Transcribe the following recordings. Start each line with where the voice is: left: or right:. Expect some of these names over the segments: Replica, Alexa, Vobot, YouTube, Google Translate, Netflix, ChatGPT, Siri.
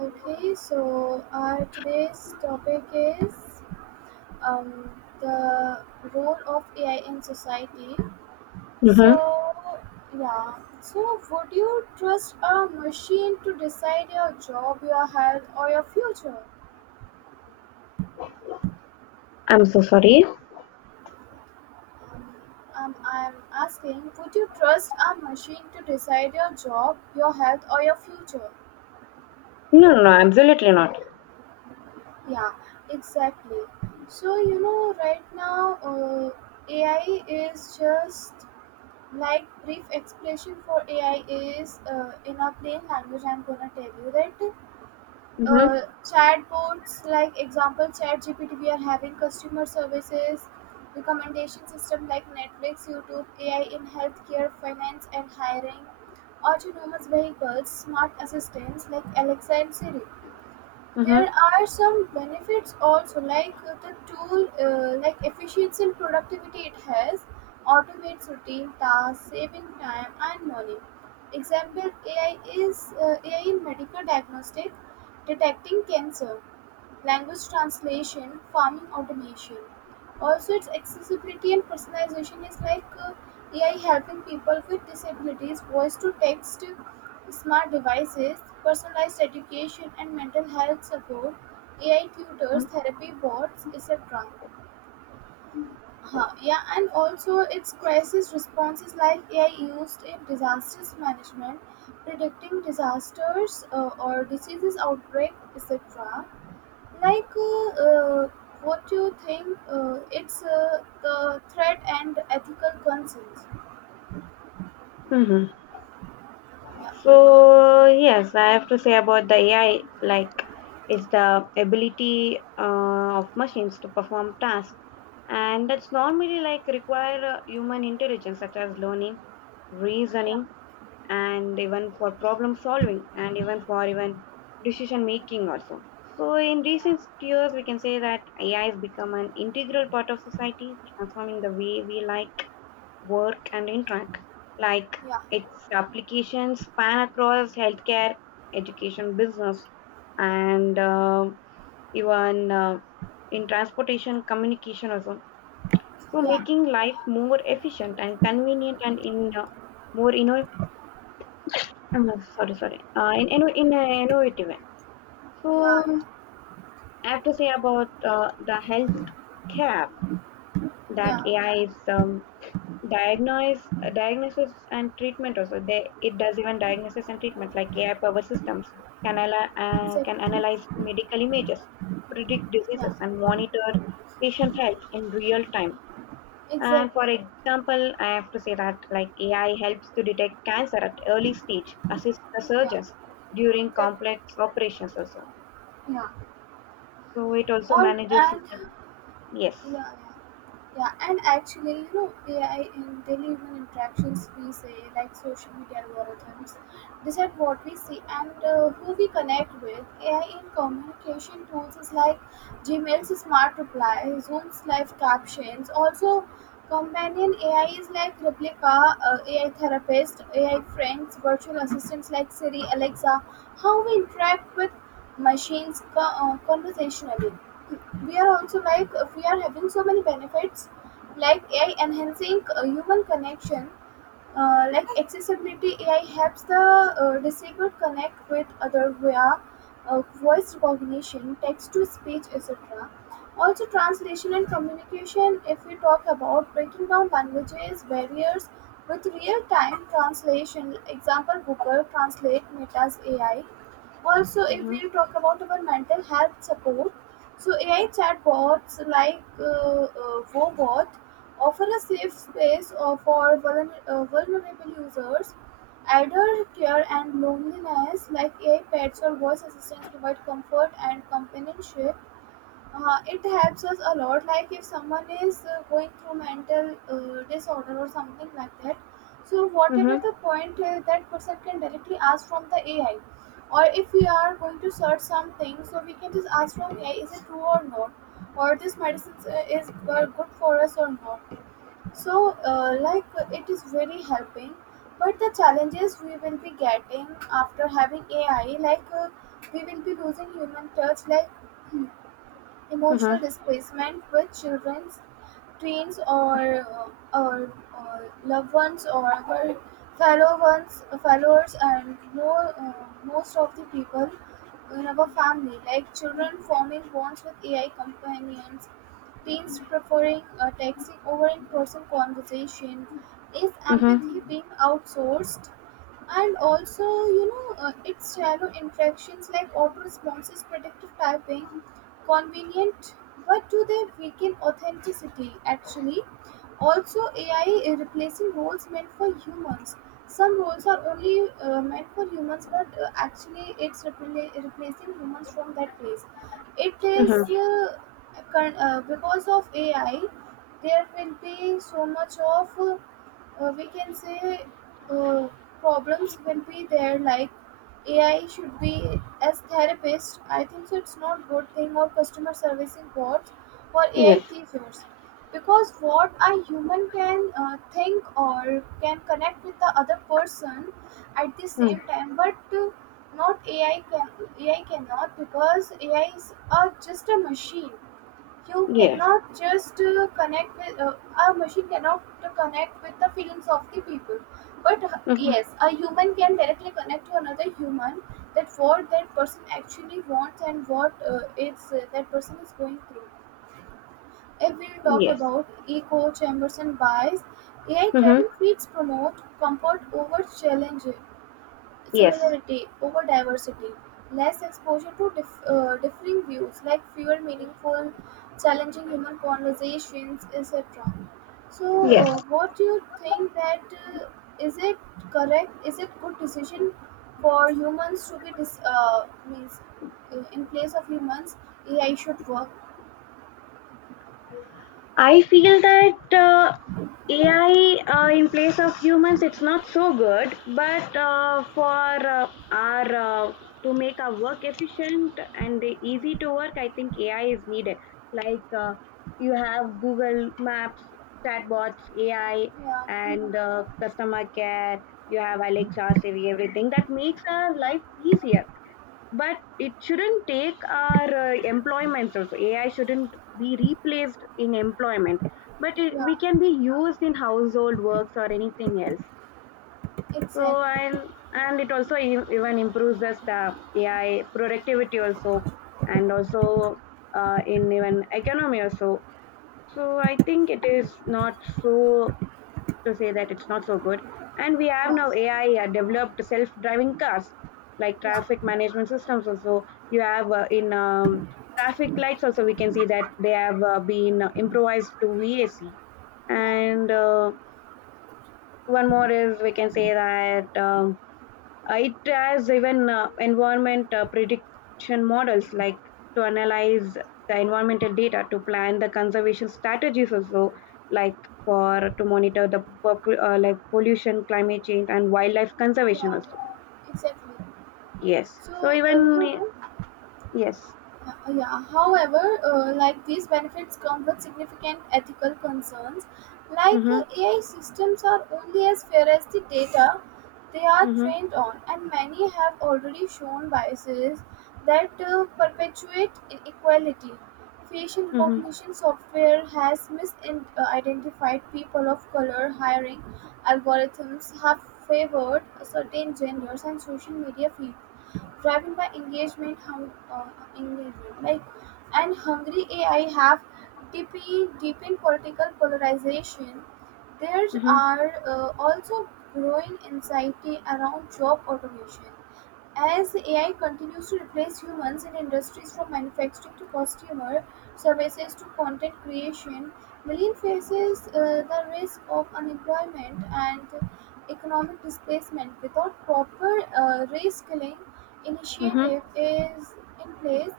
right: Okay, so our today's topic is um, the role of AI in society.
left: Mhm.
right: So, yeah, so would you trust a machine to decide your job, your health, or your future?
left: I'm so sorry.
right: Um, I'm asking, would you trust a machine to decide your job, your health, or your future?
left: No, no, no, absolutely not.
right: Yeah, exactly. So, you know, right now, AI is just like brief explanation for AI is in a plain language. I'm gonna tell you that
left: Mhm.
right: chatbots, like example ChatGPT, we are having customer services, recommendation system like Netflix, YouTube, AI in healthcare, finance, and hiring, autonomous vehicles, smart assistants like Alexa and Siri. There
left: Mhm.
right: are some benefits also, like the tool, like efficiency and productivity it has, automates routine tasks, saving time and money. Example: AI in medical diagnostic, detecting cancer, language translation, farming automation. Also, its accessibility and personalization is like AI helping people with disabilities, voice to text smart devices, personalized education and mental health support, AI tutors, therapy bots, etc. Huh, yeah, and also its crisis responses like AI used in disasters management, predicting disasters or diseases outbreak, etc. Like, uh, uh, what do you think? It's The threat and ethical concerns.
left: Mhm.
right: Yeah,
left: So, yes, I have to say about the AI, like, is the ability of machines to perform tasks, and that's normally like require human intelligence, such as learning,
right: yeah,
left: reasoning, and even for problem solving and even for even decision making also. So in
right: yeah,
left: recent years we can say that AI has become an integral part of society, transforming the way we like work and interact. Like
right: yeah,
left: its applications span across healthcare, education, business, and even in transportation, communication also, so
right: yeah,
left: making life more efficient and convenient and in more innovative um, sorry, sorry. In an innovative way. So
right: yeah,
left: I have to say about the health care that
right: yeah,
left: AI is diagnose diagnosis and treatment also. It does even diagnosis and treatment, like AI powered systems
right: yeah,
left: can
right: exactly.
left: analyze medical images, predict
right: Yeah.
left: diseases, and monitor patient health in real time. And
right: Exactly.
left: for example, I have to say that like AI helps to detect cancer at early stage, assists the
right: Yeah.
left: surgeons during
right: Exactly.
left: complex operations also.
right: Yeah.
left: So it also
right: Or
left: manages.
right: and
left: Yes.
right: yeah. Yeah. Yeah, and actually, you know, AI in daily human interactions, we say, like social media algorithms, decide what we see and who we connect with. AI in communication tools is like Gmail's smart reply, Zoom's live captions. Also, companion AI is like Replica, AI therapist, AI friends, virtual assistants like Siri, Alexa. How we interact with machines conversationally, we are also like we are having so many benefits like AI enhancing human connection, like accessibility, AI helps the disabled connect with other via voice recognition, text to speech, etc. Also translation and communication, if we talk about breaking down languages barriers with real-time translation, example Google Translate, Meta's AI. Also, if
left: Mm-hmm.
right: we talk about our mental health support, so AI chatbots like Vobot offer a safe space uh, for vulnerable users. Elder care and loneliness, like AI pets or voice assistants, provide comfort and companionship. It helps us a lot, like if someone is going through mental disorder or something like that. So whatever
left: Mm-hmm.
right: the point, that person can directly ask from the AI. Or if we are going to search something, so we can just ask from AI, is it true or not, or this medicine is good for us or not. So it is very helping, but the challenges we will be getting after having AI, like we will be losing human touch, like emotional
left: Mm-hmm.
right: displacement with children, teens, or, uh, or, or loved ones or other fellow ones, followers, and no, most of the people in our family, like children forming bonds with AI companions, teens preferring texting over in-person conversation, is empathy
left: Mm-hmm.
right: being outsourced? And also, you know, it's shallow interactions like auto responses, predictive typing, convenient, but do they weaken authenticity? Actually, also AI is replacing roles meant for humans. Some roles are only meant for humans, but actually, it's replacing humans from that place. It is
left: Mm-hmm.
right: uh, because of AI, there will be so much of we can say uh, problems will be there, like AI should be as therapist, I think so it's not good thing, or customer servicing bots or AI
left: Yes.
right: teachers, because what a human can think or can connect with the other person at the same
left: Mm.
right: time, but not AI can. AI cannot, because AI is just a machine. You
left: Yes.
right: cannot just connect with a machine cannot connect with the feelings of the people, but
left: Mm-hmm.
right: yes, a human can directly connect to another human, that what that person actually wants and what it's that person is going through. If we talk
left: Yes.
right: about echo chambers and bias, AI
left: Mm-hmm.
right: driven feeds promote comfort over challenge,
left: Yes.
right: similarity over diversity, less exposure to differing views, like fewer meaningful, challenging human conversations, etc. So,
left: Yes.
right: what do you think that uh, is it correct? Is it good decision for humans to be means in place of humans, AI should work?
left: I feel that AI in place of humans, it's not so good. But for our uh, to make our work efficient and easy to work, I think AI is needed. Like you have Google Maps, chatbots, AI,
right: Yeah, mhm,
left: and customer care. You have Alexa, Siri, everything that makes our
right: yeah,
left: life easier. But it shouldn't take our employments also. AI shouldn't be replaced in employment, but it,
right: yeah,
left: we can be used in household works or anything else. So
right: exactly.
left: and it also even improves the staff AI productivity also, and also in even economy also. So I think it is not so to say that it's not so good. And we have
right: Yeah,
left: now AI developed self-driving cars, like
right: yeah,
left: traffic management systems. Also, you have in traffic lights. Also, we can see that they have been improvised to VAC.
right: yeah,
left: And one more is we can say that, it has even environment prediction models like to analyze the environmental data to plan the conservation strategies also, like for to monitor the like pollution, climate change, and wildlife conservation
right: yeah,
left: also.
right: exactly.
left: Yes,
right: So,
left: so
right: you
left: even
right: know.
left: yes.
right: Yeah. However, like these benefits come with significant ethical concerns. Like
left: Mhm.
right: AI systems are only as fair as the data they are
left: Mhm.
right: trained on, and many have already shown biases that perpetuate inequality. Facial
left: Mhm.
right: recognition software has misidentified people of color. Hiring algorithms have favored certain genders, and social media feeds driven by engagement and hungry AI have deepened political polarization. There
left: Mhm.
right: are also growing anxiety around job automation as AI continues to replace humans in industries from manufacturing to consumer services to content creation. Million faces the risk of unemployment and economic displacement without proper reskilling
left: Mhm.
right: initiative is in place.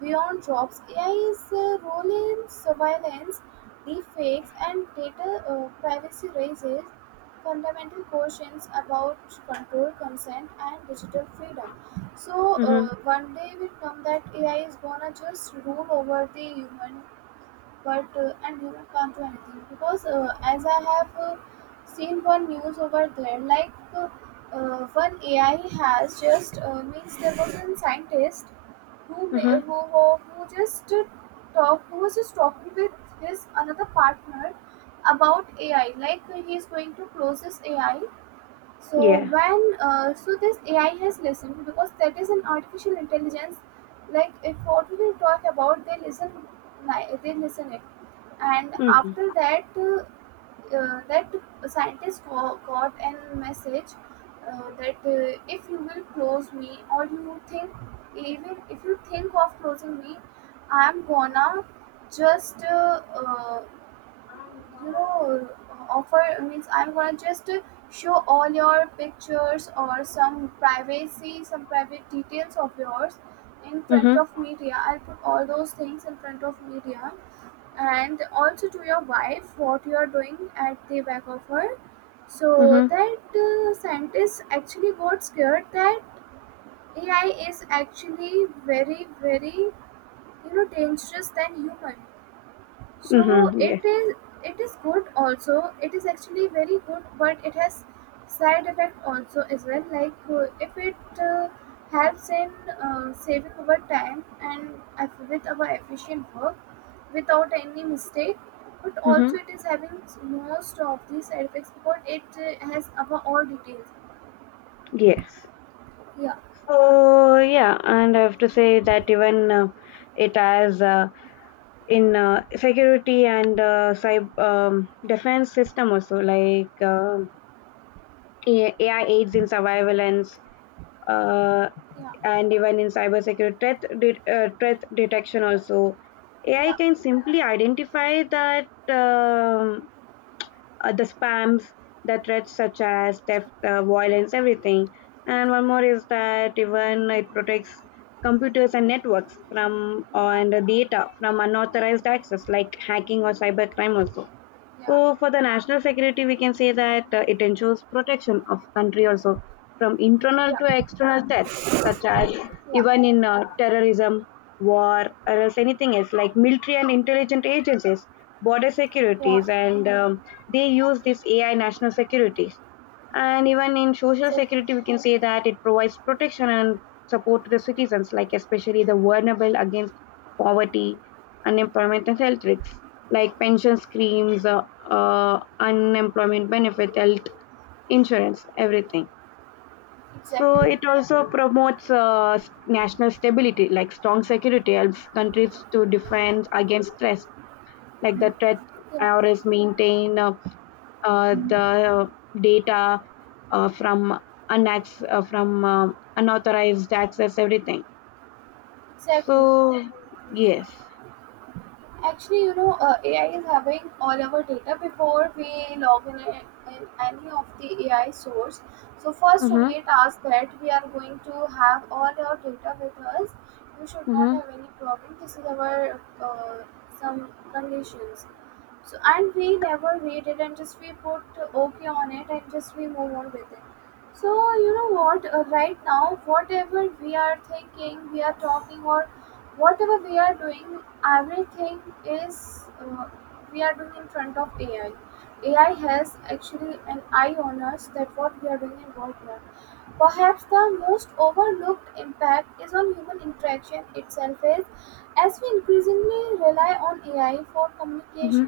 right: Beyond jobs, AI's role in surveillance, deepfakes, and data privacy raises fundamental questions about control, consent, and digital freedom. So
left: Mhm.
right: one day will come that AI is gonna just rule over the human, but and human can't do anything, because as I have seen one news over there, like one AI has just means there was a scientist who ma-
left: Mhm.
right: who just talk who was just talking with his another partner about AI. Like he is going to close this AI. So
left: Yeah.
right: when so this AI has listened, because that is an artificial intelligence, like if what we will talk about they listen. They listen it. And after
left: Mhm.
right: that, that scientist got a message that if you will close me, or you think, even if you think of closing me, I'm gonna just you know offer, means I'm gonna just show all your pictures or some privacy, some private details of yours in front
left: Mhm.
right: of media. I'll put all those things in front of media, and also to your wife what you are doing at the back of her. So
left: Mhm.
right: that scientists actually got scared that AI is actually very very, you know, dangerous than human. So
left: Mhm. Yes.
right: it is, it is good also. It is actually very good, but it has side effect also as well. Like if it uh, helps in saving our time and with our efficient work without any mistake. But
left: Mhm.
right: also it is having most of these side effects because it has our all details.
left: Yes.
right: Yeah,
left: Yeah, and I have to say that even it has in security and cyber defense system also, like AI aids in surveillance and
right: yeah,
left: even in cyber security threat detection also. AI
right: yeah,
left: can simply identify that, um the spams, the threats such as theft, violence, everything. And one more is that even it protects computers and networks from
right: yeah,
left: and the data from unauthorized access like hacking or cybercrime also.
right: yeah,
left: So for the national security, we can say that it ensures protection of country also from internal
right: yeah,
left: to external threats, such as
right: yeah,
left: even in terrorism, war, or else anything else like military and intelligent agencies, border
right: yeah.
left: securities, and they use this AI national security. And even in social
right: Exactly,
left: security, we can say that it provides protection and support to the citizens, like especially the vulnerable against poverty, unemployment, and health risks, like pension schemes, unemployment benefit, health insurance, everything. So
right: exactly.
left: it also promotes national stability, like strong security helps countries to defend against threats, like the threat
right: Yeah,
left: IRS maintain the data from from unauthorized access, everything.
right: exactly.
left: So yes.
right: Actually, you know, AI is having all our data before we log in, in any of the AI source. So first
left: Mm-hmm,
right: only it asks that we are going to have all our data with us. You should not
left: mm-hmm,
right: have any problem. This is our some conditions. So and we never read it and just we put okay on it and just we move on with it. So you know what? Right now, whatever we are thinking, we are talking or whatever we are doing, everything is we are doing in front of AI. AI has actually an eye on us, that what we are doing and what we are. Perhaps the most overlooked impact is on human interaction itself, is as we increasingly rely on AI for
left: mm-hmm,
right: communication,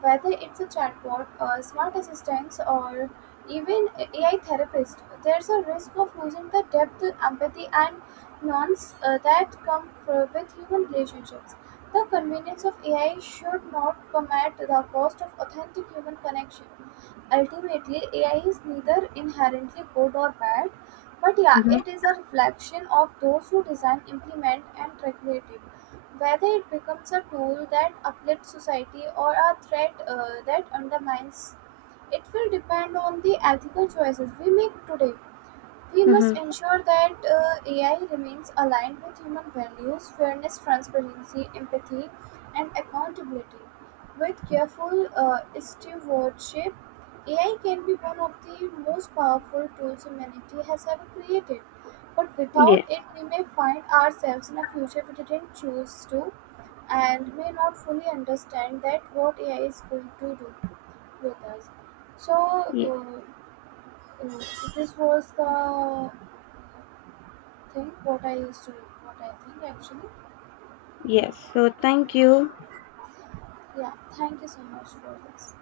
right: whether it's a chatbot, a smart assistant, or even a AI therapist, there's a risk of losing the depth, empathy, and nuance that come with human relationships. The convenience of AI should not come at the cost of authentic human connection. Ultimately, AI is neither inherently good or bad, but yeah,
left: mm-hmm,
right: it is a reflection of those who design, implement, and regulate it. Whether it becomes a tool that uplifts society or a threat that undermines, it will depend on the ethical choices we make today. We must
left: mm-hmm.
right: ensure that AI remains aligned with human values, fairness, transparency, empathy, and accountability. With careful stewardship, AI can be one of the most powerful tools humanity has ever created. But without it, we may find ourselves in a future we didn't choose to, and may not fully understand that what AI is going to do with us. So,
left: Yes.
right: uh, uh, this was the think what I used to what I think actually.
left: Yes, so thank you.
right: Yeah, thank you so much for this.